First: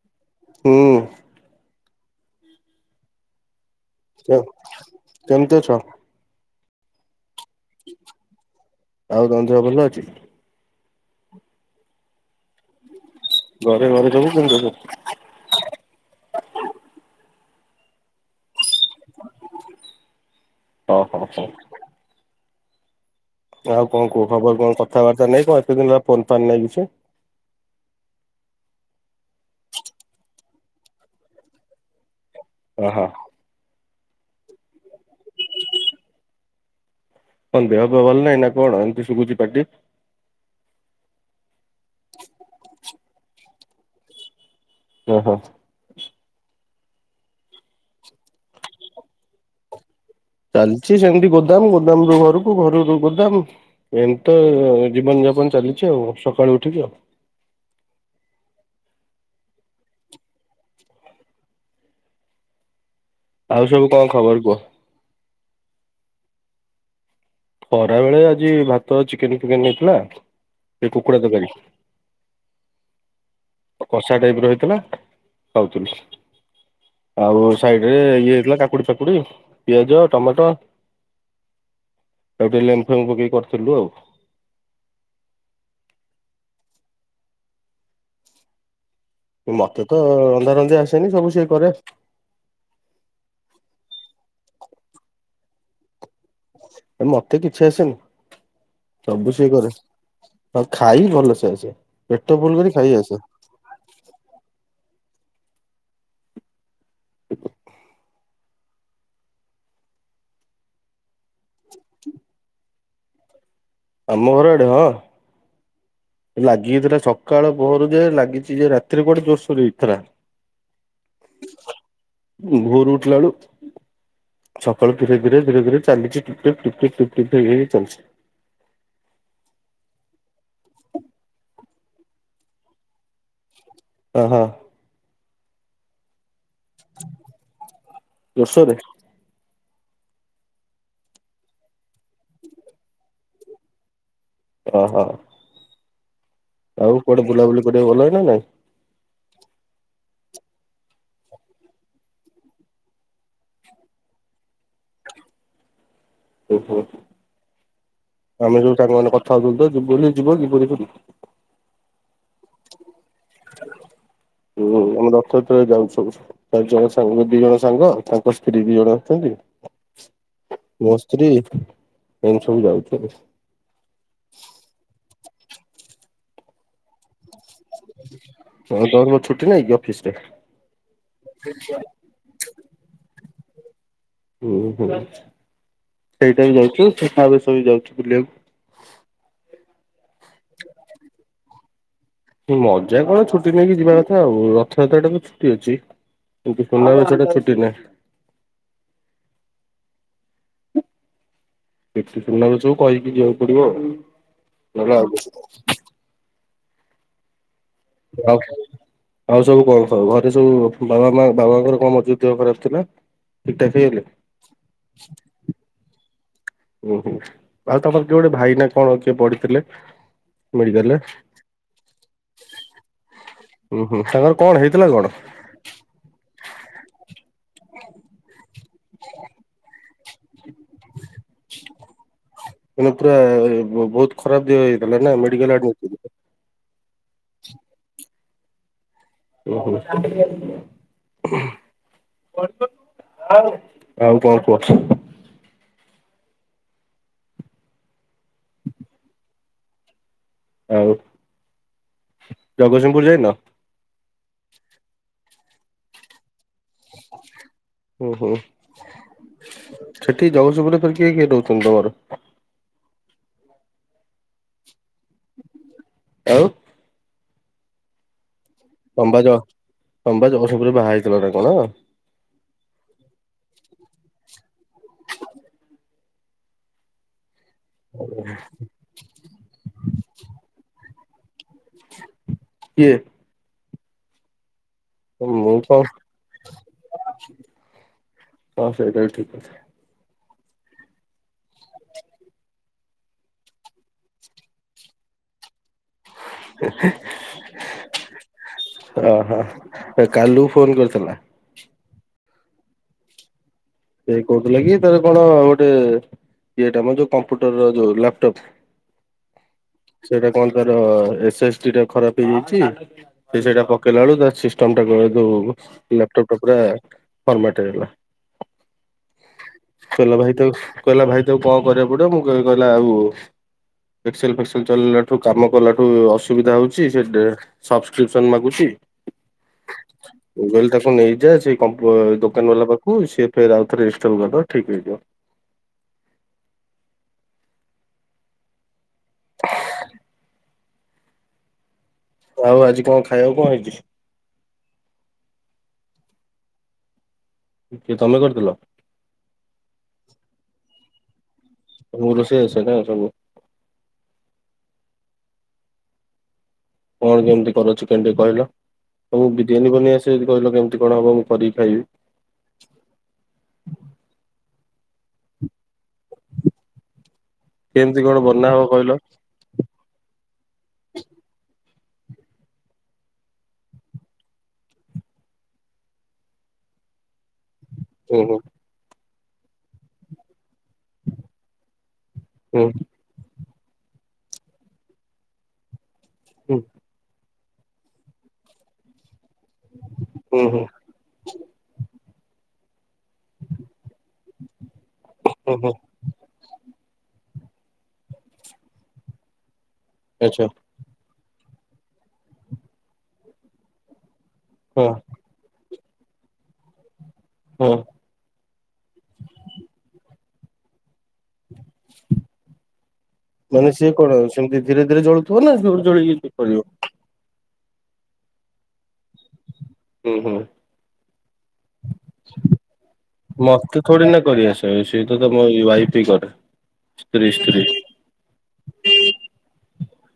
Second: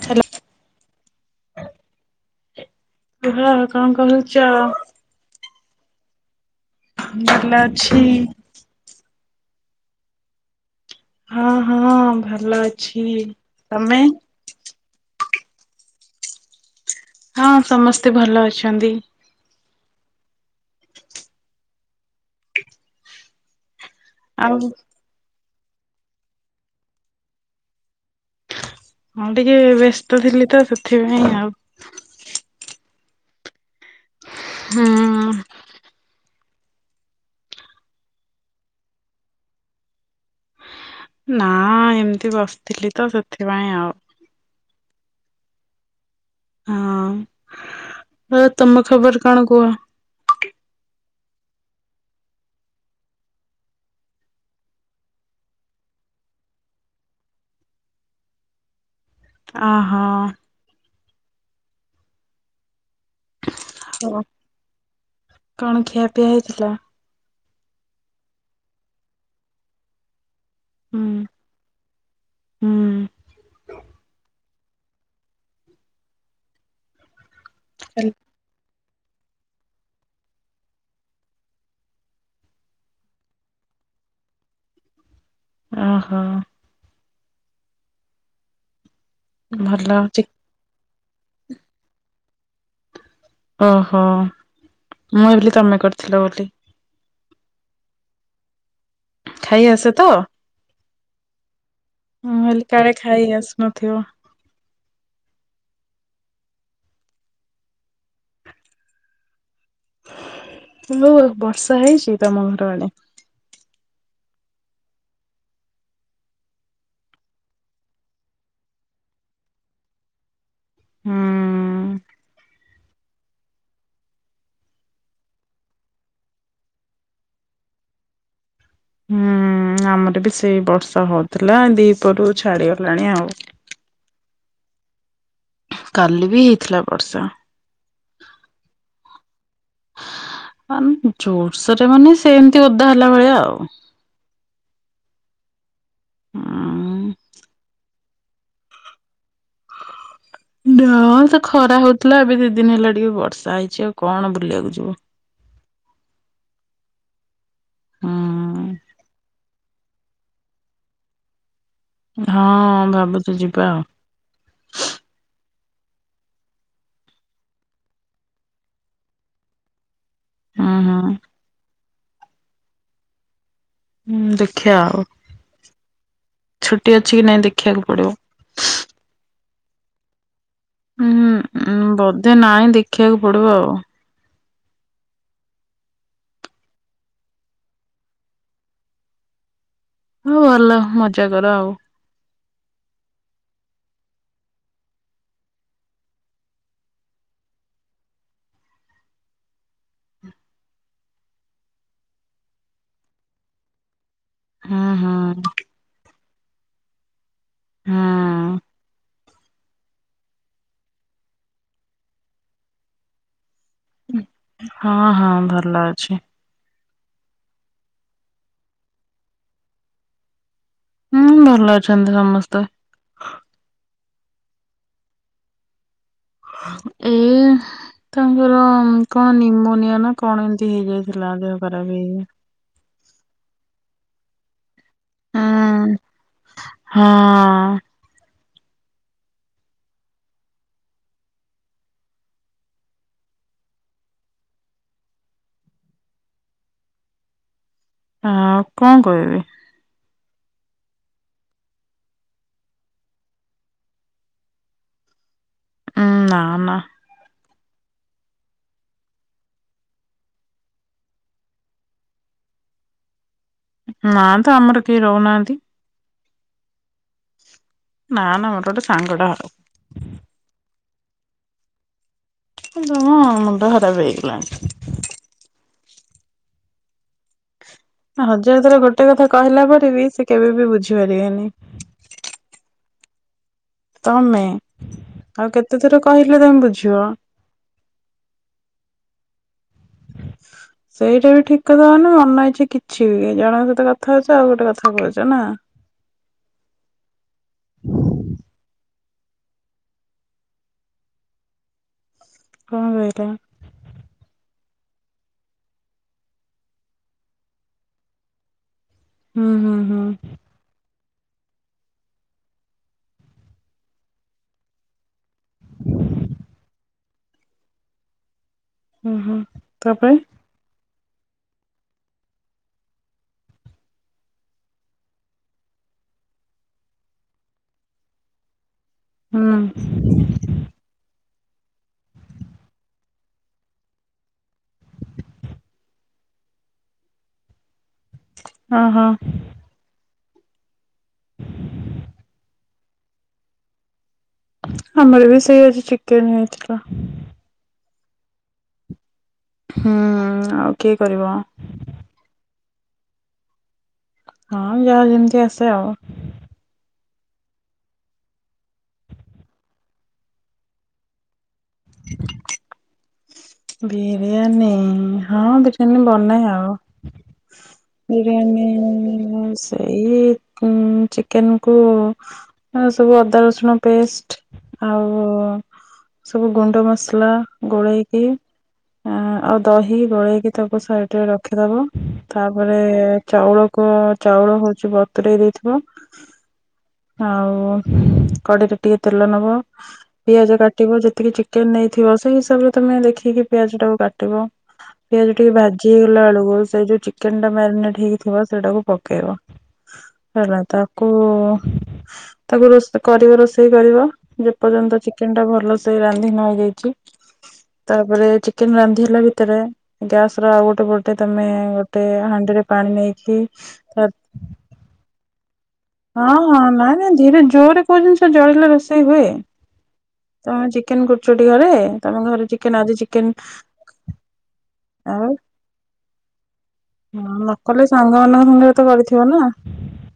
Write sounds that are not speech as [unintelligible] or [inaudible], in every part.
Hello ହୁଁ, କୁହ କଣ କହୁଛ। କେମିତି ଅଛ, ଭଲ ଅଛି ଆଉ କଣ ଦେହ ଭଲ ଅଛି। ହଁ ହଁ ଭଲ ଅଛି, ଘରେ ତମେ ଘରେ ସବୁ କେମିତି ଅଛନ୍ତି। ହଁ ସମସ୍ତେ ଭଲ ଅଛନ୍ତି। ଓହୋ [inaudible] ଆଉ କଣ କୁହ ଖବର ଆଉ କଣ କଥାବାର୍ତ୍ତା ନାଇ କଣ ଏତେ ଦିନ ହେଲା ଫୋନ ଫାନ୍ ନାଇଁ କିଛି। ହଁ ଟିକେ ବ୍ୟସ୍ତ ଥିଲି ତ ସେଥିପାଇଁ ଆଉ। ଓ ହୋ। ହୁଁ, କଣ ଦେହ ପାଆ ଭଲ ନାଇଁ ନା କଣ ଏମିତି ଶୁଗୁଛି ପାର୍ଟି। ନା ଏମିତି ବସିଥିଲି ତ ସେଥିପାଇଁ ଆଉ। ଓହୋଃ। ହଁ ତମ ଖବର କଣ କୁହ। ଚାଲିଛି ସେମିତି ଗୋଦାମ ଗୋଦାମରୁୁ ଘରକୁ ଘରୁ ଗୋଦାମ, ଏମିତିତ ଜୀବନ ଯାପନ ଚାଲିଛି ଆଉ ସକାଳୁ ଉଠିକି ଆଉ ଆଁ ହଁ। ଆଉ ସବୁ କଣ ହଉ। ଖବର କୁହ। କଣ ଖିଆପିଆ ହେଇଥିଲା। ଖରା ବେଳେ ଆଜି ଭାତ, ଚିକେନ, ଫିକେନ ହେଇଥିଲା। ସେ ହୁଁ କୁକୁଡ଼ା ତରକାରୀ ହୁଁ କଷା ଟାଇପ୍ ର ହେଇଥିଲା। ହଉଥିଲି ଆଉ ସାଇଡ ରେ ଇଏ [inaudible] କାକୁଡି, ଫାକୁଡି, ପିଆଜ, ଟମାଟୋ, ଆଉ ଟିକେ ଲେମ୍ବୁ ଫେମ୍ବୁ ପକେଇ କରିଥିଲୁ ଆଉ। ଓହୋଃ। ମତେ ଭଲ ତ ଚି ରନ୍ଧା, ରନ୍ଧି ଆସେନି ସବୁ ସିଏ କରେ, ଓହୋ ମୁଁ ଭାବିଲି ତମେ କରିଥିଲ ବୋଲି, ମତେ କିଛି ଆସେନି ସବୁ ସିଏ ଖାଇ କରେ, ଆସେ ତ? ଆଉ ଖାଇ ଭଲସେ ଆସେ ପେଟ ଭଲ କରି ଖାଇ ଆସ। ନ ଥିବ। [inaudible] ହଉ ଆଉ ବର୍ଷା ହେଇଛି, ତମ ଘର ଆଡେ ଆମ ଘର ଆଡେ ହଁ। ଲାଗିଯାଇଥିଲା ସକାଳ ପୋହରୁ ଯେ ଲାଗିଛି ଯେ ରାତିରେ କୁଆଡ଼େ ଜୋରସୋରରେ ହେଇଥିଲା। ହୁଁ ଭୋରୁ ଉଠିଲା ବେଳୁ, ସକାଳୁ ଧୀରେ ଧୀରେ ଧୀରେ ଧୀରେ ଚାଲିଛି ଟିପ୍ ଟିପ୍ ଟିପ୍ ଟିପ୍ ହେଇ ହେଇ ଚାଲିଛି। ହୁଁ ଆମର ବି ସେଇ ବର୍ଷା, ହଉଥିଲା ଦିପରୁ ଛାଡିଗଲାଣି ଆଉ। ଓହୋ। କାଲି ବି ହେଇଥିଲା ବର୍ଷା। ଜୋରସୋରରେ ଜୋରସରେ ମାନେ ସେମିତି ଓଦା ହେଲା ଭଳିଆ ଆଉ। ଓହୋ। ଉଁ ଆଉ କୁଆଡେ ବୁଲାବୁଲି କରିବାକୁ ଗଲ ନା ନାଇଁ? ନା ତ ଖରା ହଉଥିଲା, ଏବେ ଦି ଦିନ ହେଲା ଟିକେ ବର୍ଷା ହେଇଚି ଆଉ କଣ ବୁଲିବାକୁ ଯିବ। ଓହୋ। ଆମେ ହୁଁ ଯିବୁ ସାଙ୍ଗ ମାନେ କଥା ହଉଥିଲୁ ତ ଯ ବୋଲି ଯିବ ଯିବୁ ବୋଲି। ହଁ ଭାବୁଚୁ ଯିବା ଆଉ। ହୁଁ ଆମେ ରଥଯାତ୍ରରେ ଯାଉଚୁ ସବୁ। ପାଞ୍ଚ ଜଣ ସାଙ୍ଗ ଦି ଜଣ ସାଙ୍ଗ ତାଙ୍କ ସ୍ତ୍ରୀ ଦି ଜଣ ଅଛନ୍ତି। ହୁଁ ମୋ ସ୍ତ୍ରୀ ଏମିତି ସବୁ ଯାଉଚୁ। ହୁଁ ଦେଖିବା ଆଉ ଛୁଟି ଅଛି କି ନାଇଁ ଦେଖିବାକୁ ପଡିବ। ହଁ କୋ ଦିନ ଛୁଟି ନାଇ କି ଅଫିସ ରେ? ହୁଁ ବଧେ ନାହିଁ ଦେଖିବାକୁ ପଡିବ ଆଉ। ଉ ହୁଁ ସେଇଟା ବି ଯାଉଚୁ, ସେଠା ଆବେଶ ବି ଯାଉଚୁ ବୁଲିବାକୁ। ହଁ ଭଲ ମଜା କର ଆଉ। ମଜା କଣ? ଛୁଟି ନେଇକି ଯିବା କଥା ଆଉ ରଥଯାତ୍ରା ଟା ତ ଛୁଟି ଅଛି। କିନ୍ତୁ ସୁନା ବେଶ ଟା ଛୁଟି ନାହିଁ। ଦେଖି ସୁନାବେସବୁ କହିକି ଯିବାକୁ ପଡିବ ହୁଁ ନହେଲେ ଆଉ ହୁଁ କିଛି ନାହିଁ। ହୁଁ। [unintelligible] ଆଉ ସବୁ କଣ ସବୁ ଘରେ ସବୁ ବାବା ମା ବାବାଙ୍କର କଣ ମଝିରେ ଦେହ ଖରାପ ଥିଲା? ଠିକ ଠାକ୍ ହେଇଗଲେ? ହଁ ହଁ ଭଲ ଅଛି। ଉ ହୁଁ। ଆଉ ତମର କିଏ ଗୋଟେ ଭାଇ ନା କଣ କିଏ ପଢିଥିଲେ ମେଡିକାଲରେ? ହୁଁ ଭଲ ଅଛନ୍ତି ସମସ୍ତେ। ହୁଁ ହୁଁ ତାଙ୍କର କଣ ହେଇଥିଲା କଣ? ଏ ତାଙ୍କର କଣ ନିମୋନିଆ ନା କଣ ଏମତି ହେଇଯାଇଥିଲା ଦେହ ଖରାପ ହେ ଏମି ପୁରା ବ ବହୁତ ଖରାପ ଦିହ ହେଇଥିଲା ନା ହୁଁ ମେଡିକାଲରେ ଆଡମିଟ କରିବ। ହଁ। ଉ ହୁଁ। ଆଉ କଣ କୁହ? ଆଉ କଣ କହିବି? ଆଉ ଜଗତସିଂହପୁର ଯାଇନ? ହୁଁ ନା ନା। ଉ ହୁଁ। ସେଠିକି ଜଗତସିଂହପୁରରେ କିଏ କିଏ ରହୁଚନ୍ତି ତମର? ନା ତ ଆମର କେହି ରହୁନାହାନ୍ତି। ଆଉ? ନା ନା ମୋଟେ ଗୋଟେ ତମେ ପା ସାଙ୍ଗଟା ଜ ତମ୍ ପା ଜଗତସିଂପୁରରେ ବାହା ହେଇଥିଲା ନା କଣ? ହେ ତମ ମୁଣ୍ଡ ଖରାପ ହେଇଗଲାଣି। ହଜାର ଥର ଗୋଟେ କଥା କହିଲା ପରେ ବି ସେ କେବେ ବି ବୁଝିପାରିବେନି। କିଏ? ତମେ, ଆଉ ମୁଁ କଣ କେତେଥର କହିଲେ ତମେ ବୁଝିବ? ହଁ ସେଇଟା ବି ଠିକ୍ କଥା। ସେଇଟା ବି ଠିକ୍ କଥା ମାନେ ମନ ଇଛା କିଛି ବି ଜଣଙ୍କ ସହିତ କଥା ହଉଚ ଆଉ ଗୋଟେ କଥା କହୁଚ ନା? ହ ହ ସେ କାଲୁ ଫୋନ୍ କରିଥିଲା। କଣ କହିଲା? ସେ କହୁଥିଲା କି ତାର କଣ ଗୋଟେ ଏଇଟାମ ଯୋଉ କମ୍ପୁଟରର ଯୋଉ ଲାପ୍ଟପ୍। ହୁଁ ହୁଁ ହୁଁ। ସେଇଟା କଣ ତାର ଏସ ଏସ୍ ଟି ଟା ଖରାପ ହେଇଯାଇଚି ସେ ସେଇଟା ପକେଇଲାବେଳୁ ତା ସିଷ୍ଟ୍ ଟମ୍ ଟାକୁ ଯୋଉ ଲାପଟପ୍ ଟା ପୁରା ଫର୍ମାଟ୍ ହେଇଗଲା। ହୁଁ ହୁଁ ତାପରେ କହିଲା ଭାଇ ତାକୁ କହିଲା ଭାଇ ତାକୁ କଣ କରିଆକୁ ପଡିବ ମୁଁ କହିଲି କହିଲା ଆଉ ଏକ୍ସେଲ୍ ଫେକ୍ସେଲ୍ ଚାଲେଇଲାଠୁ କାମ କଲାଠୁ ଅସୁବିଧା ହଉଚି ସେ ଡେ ସବସ୍କ୍ରିପସନ୍ ମାଗୁଚି ହୁଁ। ମୁଁ କହିଲିତାକୁ ନେଇଯା ସେଇ କମ୍ପୁ ଦୋକାନ ବାଲା ପାଖକୁ ସିଏ ଫେରେ ଆଉ ଥରେ ଇଷ୍ଟଲ କରିଦବ ଠିକ ହେଇଯିବ। ଅ ହ। [unintelligible] ଆଉ ଆଜି କଣ ଖାଇଆକୁ କଣ ହେଇଚି? ଆମର ବି ସେଇ ଆଜି ଚିକେନ ହେଇଥିଲା। କିଏ ତମେ କରିଥିଲ? ହୁଁ ଆଉ କିଏ କରିବ? ତମୁକୁ ରୋଷେଇ ଆସେ ନା ସବୁ। ହଁ ଯାହା ଯେମିତି ଆସେ ଆଉ। କଣ କେମିତି କର ଚିକେନ ଟିକେ କହିଲ? ତମୁକୁ ବିରିୟାନୀ ବନେଇ ଆସ ଯଦି କହିଲ କେମିତି କଣ ହବ ମୁଁ କରିକି ଖାଇବି। [unintelligible] ବିରିୟାନି ହଁ ବିରିୟାନୀ ବନାଏ ଆଉ। କେମିତି କଣ ବନା ହବ ବିରିୟାନୀ କହିଲ? ସ ଏଇ କଁ ଚିକେନ କୁ ଆଉ ସବୁ ଅଦା ରସୁଣ ପେଷ୍ଟ ଆଉ ସବୁ ଗୁଣ୍ଡ ମସଲା ଗୋଲେଇ ଇ ହୁଁ ହୁଁ ଆଉ ଦହି ଗୋଳେଇକି ତାକୁ ସାଇଟିରେ ରଖିଦବ। ହୁଁ ତାପରେ ଚାଉଳକୁ ଚାଉଳ ହଉଚି ବତରେଇ ଦେଇଥିବ। ହୁଁ। ଆଉ କଡେଇରେ ଟିକେ ତେଲ ନବ ହୁଁ ପିଆଜ କାଟି ହୁଁ ଟିବ ଯେତିକି ଚିକେନ ନେଇଥିବ ସେଇ ହିସାବରେ ତମେ ଦେଖିକି ପିଆଜଟାକୁ କାଟିବ। ପିଆଜ ଟିକେ ହୁଁ ହୁଁ ଭାଜି ହେଇଗଲା ବେଳୁକୁ ସେ ଯୋଉ ଚିକେନ୍ ଟା ମ୍ୟାରିନେଟ୍ ହେଇକି ଥିବ ସେଇଟାକୁ ପକେଇବ। ଆଚ୍ଛା ହେଲା ତ ତାକୁ ତାକୁ ରୋଷେ କରିବ ରୋଷେଇ କରିବ ହଁ ଯେପର୍ଯ୍ୟନ୍ତ ଚି କେନ୍ ଟା ଭଲସେ ରାନ୍ଧି ନହେଇଯାଇଚି। ହୁଁ। ତାପରେ ଚିକେନ୍ ରାନ୍ଧିହେଲା ଭିତରେ ଗ୍ୟାସର ଆଉ ଗୋଟେ ପ ଟେ ତମେ ଗୋଟେ ହାଣ୍ଡିରେ ପାଣି ନେଇକି ମାନେ ସିଏ କଣ ଆଉ ସେମତି ଧୀରେ ଧୀରେ ଜଳୁ [unintelligible] ହଁ ହଁ ନାଇଁ ନାଇଁ ଧୀରେ ଜୋରରେ କଉ ଜିନିଷ ଜଳିଲେ ରୋଷେଇ ହୁଏ? ହୁଁ ହୁଁ ତମେ ଚିକେନ କରୁଛ ଟି ଘରେ ତମ ଘରେ ଚିକେନ ଆଜି ଚିକେନ। ଏଁ ସେ ତ ତମ ଇଏ ୱାଇଫି କରେ। ସ୍ତ୍ରୀ ହଁ ନ ସ୍ତ୍ରୀ କଲେ ସାଙ୍ଗମାନଙ୍କ ସାଙ୍ଗରେ ତ କରିଥିବ ନା?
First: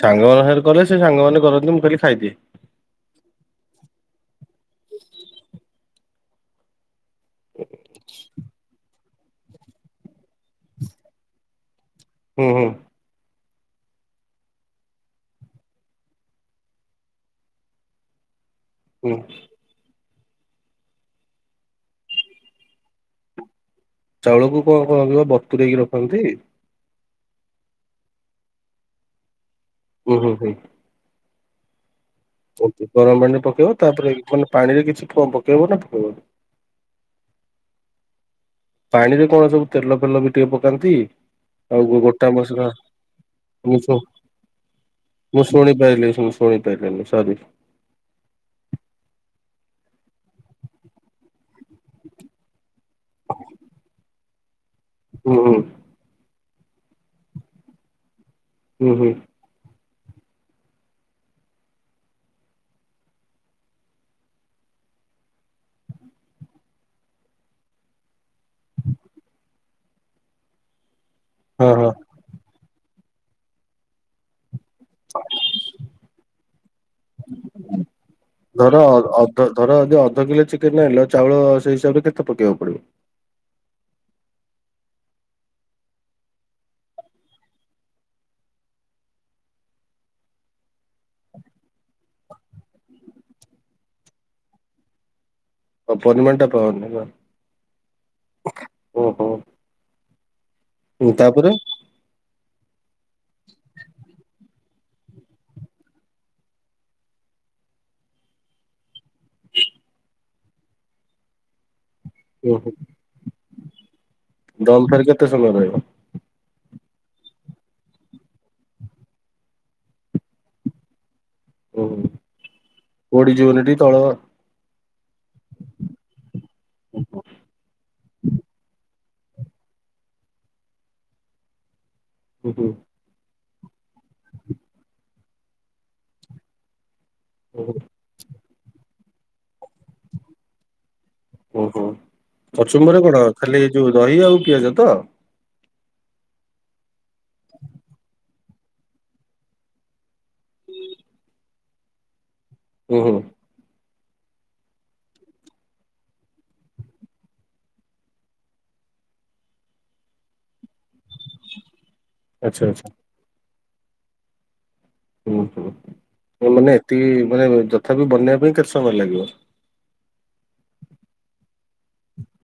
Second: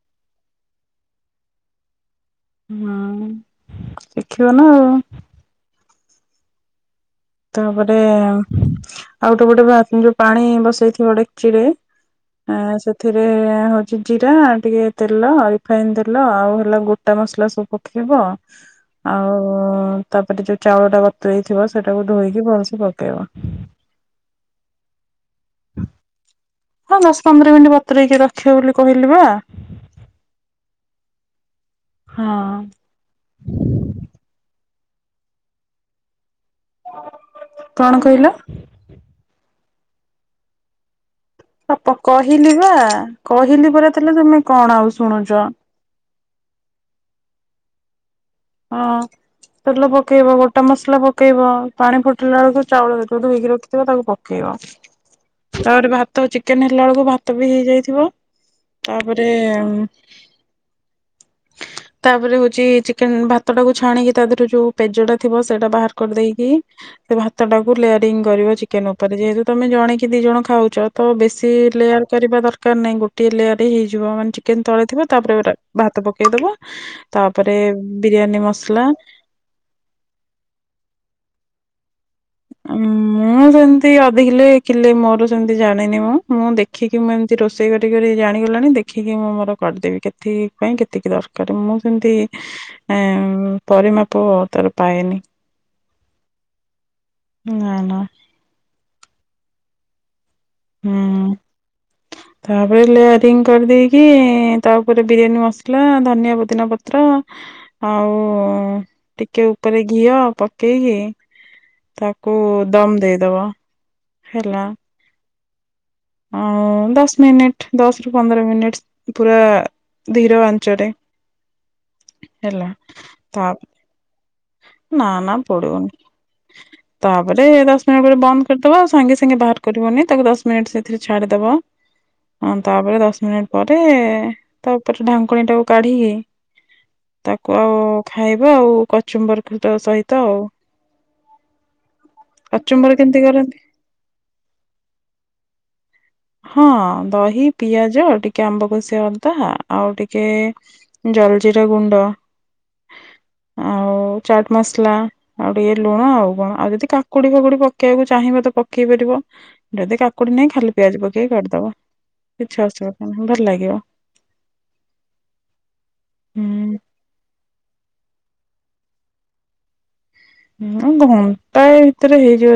ସାଙ୍ଗ ମାନ ସାଙ୍ଗରେ କଲେ ସେ ସାଙ୍ଗ ମାନେ କରନ୍ତି ମୁଁ ଖାଲି ଖାଇଦିଏ। ହଁ ଶିଖିବ ନା। ଆଉ ତାପରେ ଆଉ ଗୋଟେ ପଟେ ଯୋଉ ପାଣି ବସେଇଥିବ ଡେକିଚିରେ। ହୁଁ ହୁଁ ଆଁ ସେତ ଏଥିରେ ହଉଛି ଜିରା ଟିକେ ତେଲ ରିଫାଇନ୍ ତେଲ ଆଉ ହେଲା ଗୋଟା ମସଲା ସବୁ ପକେଇବ। ହୁଁ ଆଉ ତାପରେ ଯୋଉ ଚାଉଳ ଟା ବତୁରେଇ ଥିବ ସେଟାକୁ ଧୋଇକି ଭଲସେ ପକେଇବ। ଚାଉଳକୁ କଣ କରନ୍ତି ବା ବତୁରେଇକି ରଖନ୍ତି। ହଁ ଦଶ ପନ୍ଦର ମିନିଟ୍ ବତୁରେଇକି ରଖିବ ବୋଲି କହିଲି ବା। ହୁଁ ହୁଁ ହୁଁ। ହଁ କୁହନ୍ତୁ ଗରମ ପାଣିରେ ପକେଇବ ତାପରେ ମାନେ ପାଣିରେ କିଛି ପ ପକେଇବ ନା ପକେଇବନି? କଣ କହିଲ? ପାଣିରେ କଣ ସବୁ ତେଲ ଫେଲ ବି ଟିକେ ପକାନ୍ତି। ଆ ଆଉ ପ ଗୋଟା କହିଲି ମସଲା ବା କହିଲି ମିଛ ପରା ତେଲ ତମେ କଣ ଆଉ ଶୁଣୁଚ। [unintelligible] ମୁଁ ଶୁଣି ପାରିଲିନି ସରି। ହଁ ତେଲ ପକେଇବ ଗୋଟା ମସଲା ପକେଇବ। ପାଣି ଫୁଟିଲା ବୁଳୁକୁ ଚାଉଳରାକୁ ଧୋଇକି ରଖିଥିବ ତାକୁ ପକେଇବ। ହୁଁ। ତାପରେ ଭାତ ଚିକେନ ହେଲା ବୁଳୁକୁ ଭାତ ବି ହେଇଯାଇଥିବ ହୁଁ ହୁଁ। ତାପରେ ଉଁ। ତାପରେ ହଉଛି ଚି ଭାତ ଟାକୁ ଛାଣିକି ତା ଦେହରୁ ଯୋଉ ପେଜ ଟା ଥିବ ସେଟା ବାହାର କରିଦେଇକି ସେ ଭା ଟାକୁ ଲେୟାରିଙ୍ଗ କରିବ ଚିକେନ ଉପରେ ଯେହେତୁ ତମେ ଜଣେ କିି ଦି ଜଣ ଖାଉଛ ତ ବେଶୀ ହଁ ହଁ ଲେୟାର କରିବା ଦରକାର ନାହିଁ ଗୋଟଏ ଲେୟରେ ହେଇଯିବ ମାନେ ଚି ଚିକେନ୍ ତଳେ ଥିବ ତାପରେ ଗୁରା ଭାତ ପକେଇଦବ ତାପରେ। ବିରିୟାନୀ ଧର ମସଲା ଅ ଧର ଯଦି ଅଧ କିଲୋ ଚିକେନ ଆଣିଲ ଚାଉଳ ସେଇ ହିସାବରେ କେତେ ପକେଇବାକୁ ପଡିବ? ମୁଁ ସେମିତି ଅଧ କିଲୋ କିଲେ ମୋର ସେମିତି ଜାଣିନି ମୁଁ ମୁଁ ଦେଖିକି ମୁଁ ଏମିତି ରୋଷେଇ କରି କରି ଜାଣିଗଲାଣିି ଦେ ଦେଖିକି ମୁଁ ମୋର କରିଦେବି କେଥିପାଇଁ କେତିକି ଦରକାର ମୁଁ ସେମିତି। ଏମ୍ ପରିମାପ ତାର ପାଏନି। ଆଉ ପରିମାଣଟା ପାଅନି ନା। ନା ନା। ଉଁ ହୁଁ ହୁଁ ତାପରେ ତାପରେ ଲେୟାରିଙ୍ଗ କରିଦେଇକି। ତା ଉପରେ ବିରିୟାନୀ ମସଲା ଧନିଆ ପୋଦିନା ପତ୍ର। ଆଉ ଟିକେ ଉପରେ ଘିଅ ପକେଇକି ତା କୁ ଦମ୍ ଦେଇଦବ। ହେଲା ଦମ ଫେରେ କେତେ ସମୟ ରହିବ? ଆଉ ଦଶ ମିନିଟ ଦଶ ରୁ ପନ୍ଦର ମିନିଟ ପୁରା ଧୀର ଆଞ୍ଚରେ। ଉଁ ହୁଁ ହେଲା ପୋଡ଼ି ତା ଯିବନିଟି ତଳ। ନା ନା ପଡିବନି। [unintelligible] ତାପରେ ଦଶ ମିନିଟ୍ ପରେ ବନ୍ଦ କରିଦବ ଆଉ ସାଙ୍ଗେ ସାଙ୍ଗେ ବାହାର କରିବନି ତାକୁ ଦଶ ମିନିଟ୍ ସେଥିରେ ଛାଡ଼ିଦବ। [unintelligible] ହଁ ତାପରେ ଦଶ ମିନିଟ ପରେ ତା ଉପରେ ଢାଙ୍କୁଣୀ ଟାକୁ କାଢିକି ତାକୁ ଆଉ ଖାଇବ ଆଉ କଚୁମ୍ବର ସହିତ ଆଉ। ଓହୋ କଚୁମ୍ବର କଚୁମ୍ବରେ କେମିତି କଣ କରନ୍ତି ଖାଲି ଏ ଯୋଉ ଦହି ଆଉ ପିଆଜ ତ। ହଁ ଦହି ପିଆଜ ଟିକେ ଆମ୍ବ କଷି ଅଦା ଆଉ ଟିକେ ଜଲଜିିରା ଗୁଣ୍ଡ। ଉଁ ହୁଁ। ଆଉ ଚାଟ ମସଲା। ଆଉ ଟିକେ ଲୁଣ ଆଉ କଣ ଆଉ ଯଦି କାକୁଡି ଫାକୁଡି ପକେଇବାକୁ ଚାହିଁବ ତ ପକେଇ ପାରିବ। ଯଦି କାକୁଡି ନାଇ ଖାଲି ପିଆଜ ପକେଇ କାଟିଦବ ଆଚ୍ଛା କିଛି ଆଚ୍ଛା ଅସୁବିଧା ନାଇଁ ଭଲ ଲାଗିବ। ହୁଁ ହୁଁ ମାନେ ଏତିକି ମାନେ ଯଥାପି ବନେଇବା ପାଇଁ କେତେ ସମୟ ଲାଗିବ? ହଁ ଘଣ୍ଟା ଏ ଭିତରେ ହେଇଯିବ।